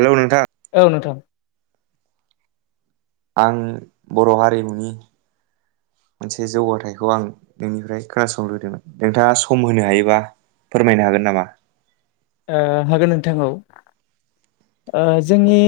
Hello नोंथां औ नोंथां आं बर हारिमुनि मोनसे जौगाथायखौ आं नोंनिफ्राय खोनासंनो लुबैदोंमोन नोंथाङा सम होनो हायोबा फोरमायनो हागोन नामा? ओ हागोन नोंथां ओ जोंनि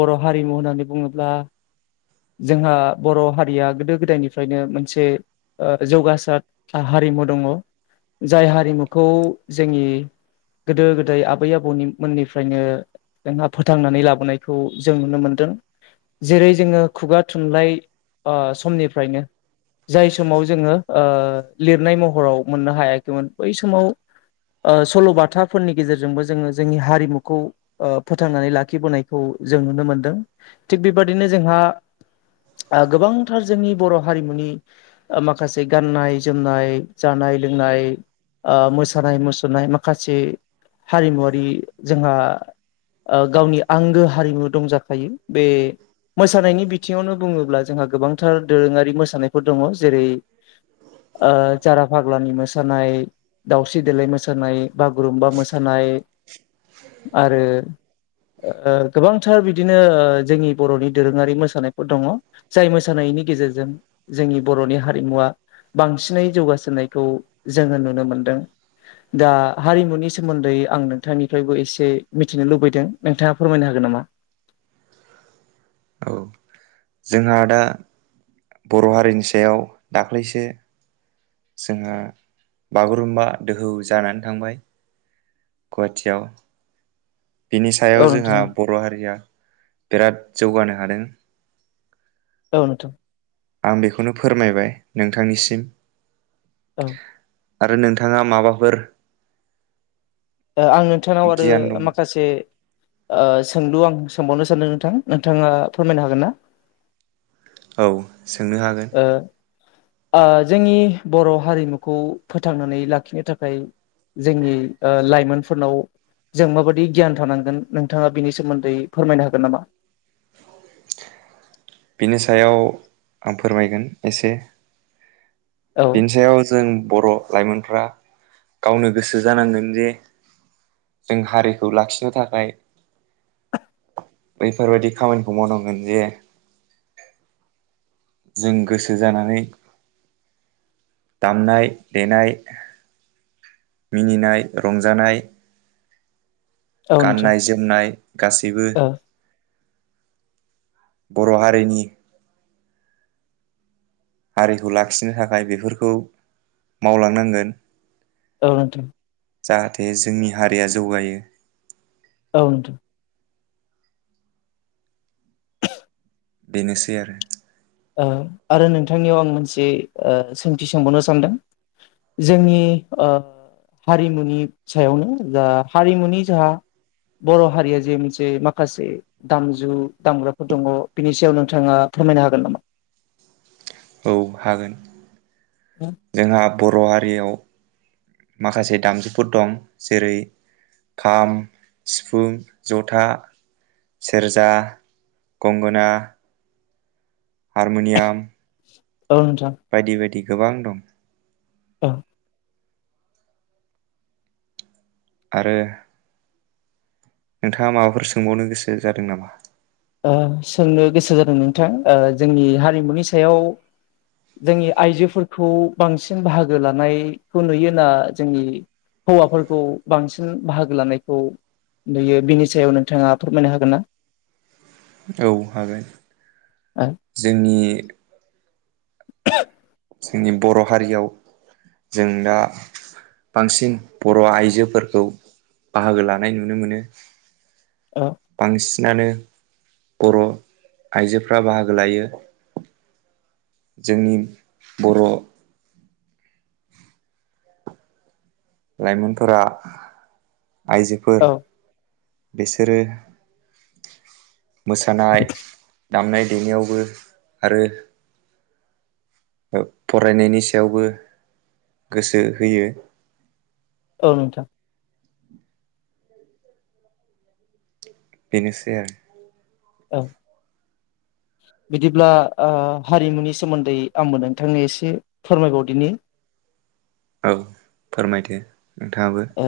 बर' हारिमु होननानै बुङोब्ला जोंहा बर हारिया गोदो गोदायनिफ्रायनो मोनसे ओ जौगासार हारिमु दङ जाय हारिमुखौ जोंनि गोदो गोदाय आबै आबौनि मोननिफ्रायनो जोंहा फोथांनानै लाबोनायखौ जों नुनो मोनदों जेरै जोंङो खुगा थुनलाइ ओ समनिफ्रायनो जाय समाव जोंङो ओ लिरनाय महराव मोननो हायाखैमोन बै समाव ओ सल'बाथा फोरनि गेजेरजोंबो जोंङो जोंनि हारिमुखौ फोथांनानै लाखिबोनायखौ जों नुनो मोनदों थिग बेबादिनो जोंहा [inaudible] ओ गोबांथार जोंनि बर' हारिमुनि माखासे गाननाय जोमनाय जानाय लों नाय ओ मोसानाय मुसुरनाय माखासे हारिमुवारि जोंहा ओ गावनि आंगो हारिमु दंजाखायो बे मोसानायनि बि थिङावनो बुङोब्ला जोंहा गोबांथार दोरोङारि मोसानायफोर दङ जेरै जारा फाग्लानि मोसानाय दावस्रि देलाय मोसानाय बागुरुम्बा मोसानाय आरो ओ गोबांथार बिदिनो ओ जोंनि बरनि दोरोङारि मोसानाय दङ जाय मोसानायनि गेजेरजों जोंनि बरनि हारिमुवा बांसिनै जौगासारनायखौ जोंङो नुनो मोनदों दा हारिमुनि सोमोन्दै आं नोंथांनिफ्रायबो एसे मिथिनो लुबैदों नोंथाङा फोरमायनो हागोन उम औ जोंहा दा बर' हारिनि सायाव दाख्लैसो जोंहा बागुरुम्बा दोहौ जानानै थांबाय गुवाथियाव बिनि औ सायाव जोंहा नोंथां बर' हारिया बिराद जौगानो हादों औ नोंथां आं बेखौनो फोरमायबाय नोंथांनिसिम औ आरो नोंथाङा माबाफोर आं नोंथांनाव आरो गियान दङ माखासे ओ सोंलु आं सोंबावनो सानदों नोंथां नोंथाङा फोरमायनो हागोन ना । औ सोंनो हागोन । आ जोंनि बर' हारिमुखौ फोथांनानै लाखिनो थाखाय । जोंनि ओ लाइमोनफोरनाव । जों माबायदि गियान थानांगोन नोंथाङा बिनि सोमोन्दै फोरमायनो हागोन नामा । [inaudible] बिनि सायाव आं फोरमायगोन एसे औ बिनि सायाव जों । बर' लाइमोनफ्रा गावनो गोसो जानांगोन जे । जों हारिखौ लाखिनो थाखाय । बैफोरबायदि खामानिखौ मावनांगोन जे । जों गोसो जानानै दामनाय- देनाय । मिनिनाय- रंजानाय औ । नोंथां गाननाय -जोमनाय गासैबो । औ बर' हारिनि । हारिखौ लाखिनो थाखाय बेफोरखौ मावलांनांगोन । औ नोंथां । जाहाथे जोंनि हारिया जौगायो । औ नोंथां । बेनोसै आरो । ओ आरो नोंथांनियाव आं मोनसे ओ सोंथि सोंबावनो सानदों । जोंनि ओ हारिमुनि सायावनो जा हारिमुनि जाहा बर' हारिया जे मोनसे माखासे दामजु दामग्राफोर दङ बिनि सायाव नोंथाङा । फोरमायनोहागोन नामा । औ हागोन जोंहा बर' हारियाव । माखासे दामजुफोर दं जेरै खाम, सिफुं, जथा । सेरजा, गंगोन । हारमोनियाम । औ नोंथां बायदि-बायदि गोबां दं । ओ । आरो । नोंथाङा माबाफोर सोंबावनो गोसो जादों नामा । ओ सोंनो गोसो जादों नोंथां ओ जोंनि हारिमुनि सायाव जोंनि आइजोफोरखौ बांसिन बाहागो लानायखौ नुयोना जोंनि । हौवाफोरखौ बांसिन बाहागो लानायखौ । दयो बिनि सायाव नोंथाङा फोरमायनो हागोन ना । औ हागोन ओ जोंनि [unintelligible] जोंनि बर' हारियाव जों दा । बांसिन बर' आइजोफोरखौ बाहागो लानाय नुनो मोनो । औ बांसिनानो बर' आइजोफ्रा बाहागो लायो । जोंनि बर' । लाइमोनफोरा आइजोफोर औ । बेसोरो । मोसानाय दामनाय- देनायावबो आरो । ओ फरायनायनि सायावबो गोसो होयो । औ नोंथां । बेनोसै आर । औ । [unintelligible] बिदिब्ला ओ हारिमुनि सोमोन्दै आंबो नोंथांनो एसे फोरमायबावदिनि। औ फोरमायदो नोंथांङाबो। ओ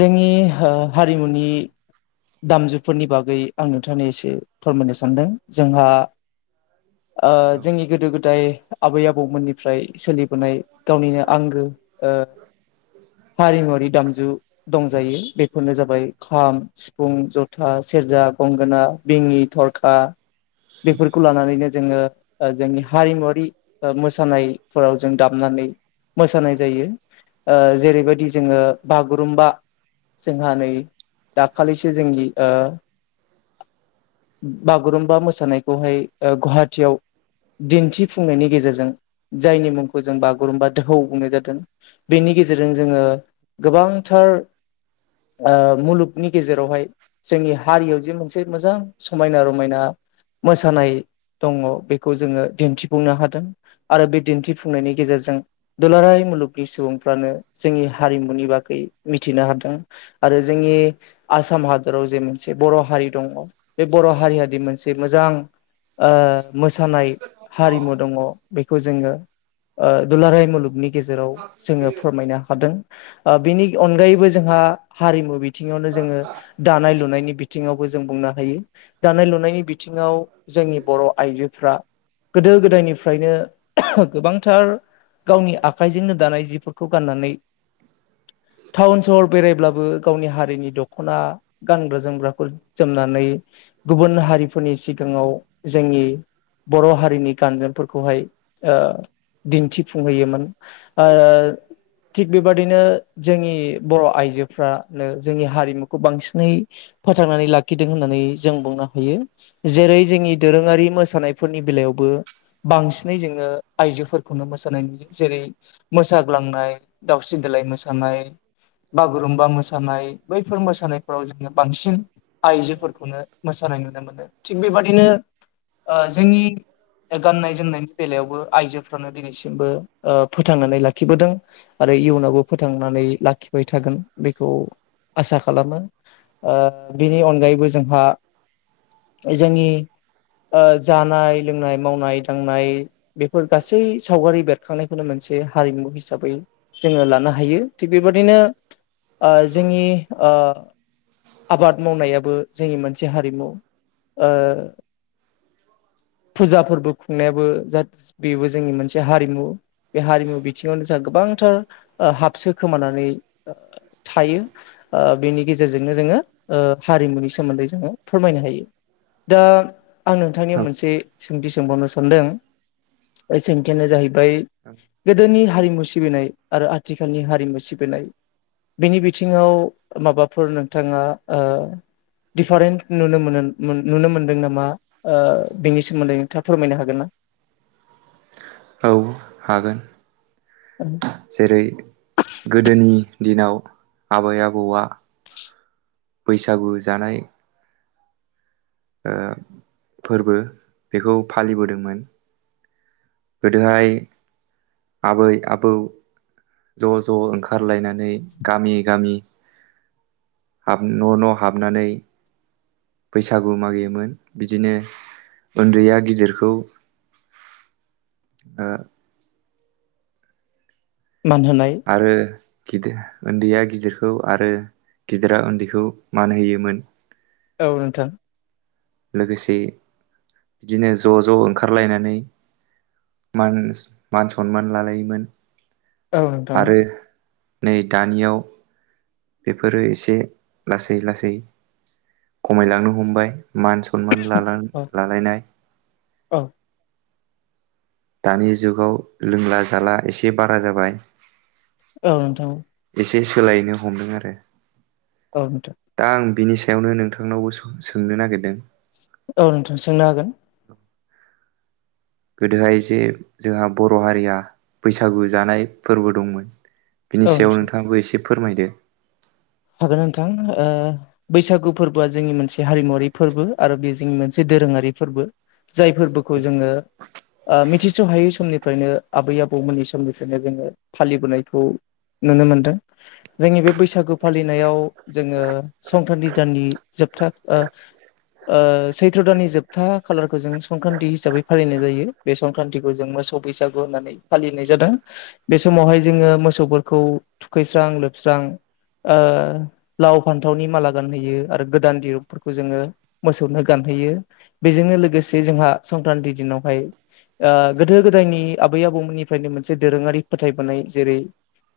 जोंनि हा-हारिमुनि। दामजुफोरनि बागै आं नोंथांनो एसे फोरमायनो सानदों जोंहा। आ औ जोंनि गोदो- गोदाय। आबै आबौमोननिफ्राय सोलिबोनाय गावनिनो आंगो ओ। हारिमुआरि दामजु दंजायो बेफोरनो जाबाय खाम, सि सिफुं, जथा, सेरजा, गंगोना, बिङि, थरखा। बेफोरखौ लानानैनो जोंङो ओ जोंनि हारिमुवारि ओ मोसानायफोराव जों दामनानै। मोसानाय जायो ओ जेरैबायदि जोंङो बागुरुम्बा। जोंहा नै दाखालिसो जोंनि ओ। बागुरुम्बा मोसानायखौहाइ ओ गुवाहाटीआव। दिन्थिफुंनायनि गेजेरजों। जायनि मुंखौ जों बागुरुमबा दोहौ बुंनाय जादों बेनि गेजेरजों जोंङो। गोबांथार आ मुलुग। नि गेजेरावहाय जोंनि हारियाव जे मोनसे मोजां समायना-रमायनाव मोसानाय। दंङ बेखौ जोङो दिन्थिफुंनो हादों आरो बे दिन्थिफुंनायनि गेजेरजों दुलाराय। मुलुगनि सुबुंफ्रानो जोंनि हारिमुनि बागै मिथिनो हादों आरो जोंनि आसाम हादराव जे मोनसे बर' हारि दंङ बे बर' हारियद मोनसे मोजां ओ मोसानाय हारिमु दंङ बेखौ जोंङो ओदुलाराय मुलुगनि गेजेराव जोंङो फोरमायनो हादों बिनि अनगायैबो जोंहा! हा हारिमु बिथिंङावनो जोंङो दानाय-लुनाय। नि बिथिंङावबो जों बुंनो हायो दानाय -लुनायनि बिथिंङाव जोंनि बर' आइजोफ्रा। गोदो गोदायनिफ्रायनो गोबांथार। गावनि आखाइजोंनो दानाय जिफोरखौ गाननानै। टाउन सहर बेरायब्लाबो गावनि हारि। हारिनि दख'ना गानग्रा- जोमग्राखौ जोमनानै गुबुन हारिफोरनि सिगांङाव। जोंनि। बर' हारिनि गाननाय फोरखौहाय ओ दिन्थिफुंहोयोमोन। ओ थिग बेबादिनो जोंनि बर' आइजो फ्रानो। जोंनि हारिमुखौ बांसिनै फोथांनानै लाखिदों होननानै जों बुंनो हायो जेरै जों। जोंनि दोरोंङारि मोसानायफोरनि बेलायावबो। बांसिनै जोंङो आइजोफोरखौनो मोसानाय नुयो जेरै मोसाग्लांनाय, दावस्रि दे देलाय मोसानाय, बागुरुम्बा मोसानाय। बैफोर मोसानायफोराव जोङो बांसिन आइजोफोरखौनो मोसानाय नुनो मोनो थिग, बेबादिनो अ जोंनि। गाननाय- जोमनायनि बेलायावबो आइजोफ्रानो दिनैसिमबो अ फोथांनानै लाखिबोदों आरो आरो इयुनावबो फोथांनानै लाखिबाय थागोन बेखौ। आसा खालामो ओ बिनि अनगायैबो जोंहा। जोंनि। अ जानाय-लोंनाय, मावनाय-दांनाय बेफोर गासै सावगारि बेरखांनायखौनो मोन मोनसे हारिमु हिसाबै जोंङो लानो हायो थिग बेबायदिनो ओ जोंनि अ। आबाद मावनायाबो जोंनि मोनसे हारिमु अ। फुजा- फोर्बो खुंनायाबो जास्त बेबो जोंनि मोनसे हारिमु। बे हारिमु बिथिंङावनो जोंहा गोबांथार आ हाबसो खोमानानै ओ थायो। ओ बेनि गेजेरजोंनो जोंङो ओ हारिमुनि सोमोन्दै जोंङो फोरमायनो हायो। दा आं नोंथांनियाव मोनसे सोंथि सोंबावनो सानदों। बै सोंथियानो जाहैबाय गोदोनि हारिमु सिबिनाय आरो आथिखालनि हारिमु सिबिनाय बेनि बि थिङाव माबाफोर नोंथाङा ओ दिफारेन्ट नुनो नुनो मोनदों नामा ओ बेनि सोमोन्दै नोंथाङा फोरमायनो हागोन ना? औ हागोन [inaudible] जेरै गोदोनि दिनाव आबै आबौआ बैसागु जानाय ओ फोरबो बेखौ फालिबोदोंमोन गोदोहाय आबै आबौ ज' ज' ओंखारलायनानै गामि गामि हाब न' न' हाबनानै बैसागु मागियोमोन बिदिनो उन्दैया गिदिरखौ ओ मान होनाय आरो गिदिर उन्दैया गिदिरखौ आरो गिदिरा उन्दैखौ मान होयोमोन औ नोंथां लोगोसे बिदिनो ज' ज' ओंखारलायनानै मान मान सनमान लालायोमोन औ नोंथां आरो नै दानियाव बेफोरो एसे लासै लासै खमायलांनो हमबाय मान सनमान लानान औ लालायनाय औ दानि जुगाव लोंला जाला एसे बारा जाबाय औ नोंथां एसे सोलायनो हमदों आरो औ नोंथा दा आं बिनि सायावनो नोंथांनावबो सोंनो नागिरदों औ नोंथां सोंनो हागोन गोदोहाय जे जोंहा बर' हारिया बैसागु जानाय फोरबो दंमोन बिनि औ सायाव नोंथां नोंथाङाबो एसे फोरमायदो हागोन नोंथां ओ बैसागु फोरबोआ जोंनि मोनसे हारिमुवारि फोरबो आरो बेयो जोंनि मोनसे दोरोङारि फोरबो जाय फोरबोखौ जोङो मिथिस' हायै समनि फ्रायनो आबै आबौमोननि समनिफ्रायनो जोङो फालिबोनायखौ नुनो मोनदों जोंनि बे बैसागु फालिनायाव जोङो संक्रान्थि दाननि जोबथा ओ ओ सैथ्र' दाननि जोबथा खालारखौ जों संक्रान्तथि हिसाबै फालिनाय जायो बे संक्रान्तिखौ जों मो सौ बैसागु होननानै फालिनाय जादों बे समावहाय जोङो मोसौफोरखौ थुखैस्रां लोब स्रां ओ लाव फानथावनि माला गानहैयो आरो गोदान दिरुंफोरखौ जोङो मोसौनो गानहो यो बेजोंनो लोगोसे जोंहा संक्रान्ति दिनावहाय गोदो गोदायनि आबै आबौ निफायनो मोनसे दोरोङारि फोथायबोनाय जेरै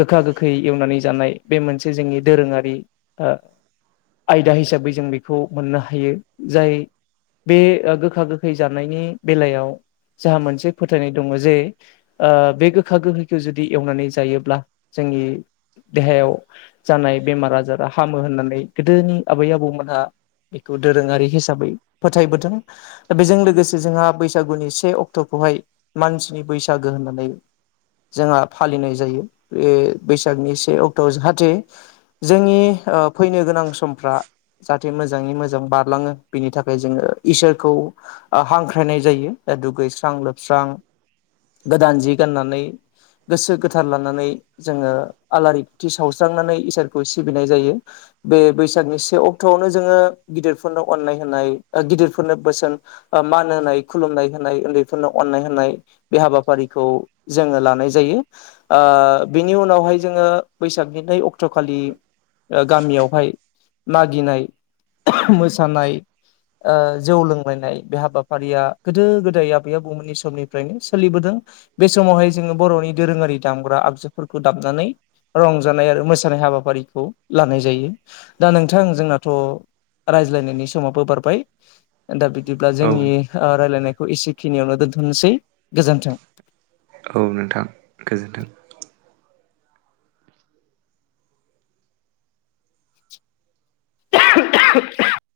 गोखा गोखै एवनानै जानाय बे मोनसे जोंनि दोरोङारि ओ आयदा हिसाबै जों बेखौ मोननो हायो जाय बे गोखा गोखै जानायनि बेलायाव जोंहा मोनसे फोथायनाय दङ जे ओ बे गोखा गोखैखौ जुदि एवनानै जायोब्ला जों नि देहायाव जानाय बेमार आजारा हामो होननानै गोदोनि आबै आबौमोनहा बेखौ दोरोङारि हिसाबै फोथायबोदों बेजों लोगोसे जोंहा बैसागुनि से अक्ट'आव हाय मानसिनि बैसागो होननानै जोंहा फालिनाय जायो बे बैसागनि से अक्ट'आव जाहाथे जोंनि फैनो गोनां समफ्रा जाहाथे मोजाङै मोजां बारलाङो बिनि थाखाय जोङो इसोरखौ हांख्रायनाय जायो दुगैस्रां लोबस्रां गोदान जि गाननानै गोसो गोथार लानानै जोङो आलारि बुथि सावस्रांनानै इसोरखौ सिबिनाय जायो बे बैसागनि से अक्ट'आवनो जोङो गिदिरफोरनो अननाय होनाय गिदिरफोरनो बोसोन मान होनाय खुलुमनाय होनाय उन्दैफोरनो अननाय होनाय बे हाबाफारि बिखौ जोङो लानाय जायो बिनि उनावहाय जोङो बैसागनि सततखालि ओ गामियावहाय मागिनाय मोसानाय ओ जौ लोंलायनाय बे हाबाफारिया गोदो -गोदाय आबै- आबौमोननि समनिफ्रायनो सोलिबोदों बे समावहाय जोङो बर'नि दोरोङारि दामग्रा आगजुफोरखौ दामनानै रंजानाय आरो मोस मोसानाय हाबाफारिखौ लानाय जायो दा नोंथां जोंनाथ' रायज्लायनायनि समावबो बारबाय दा बिदिब्ला औ जोंनि रायलायनायखौ एसेखिनियावनो दोनथ'नोसै गोजोन्थों । औ नोंथां गोजोन्थों । [unintelligible]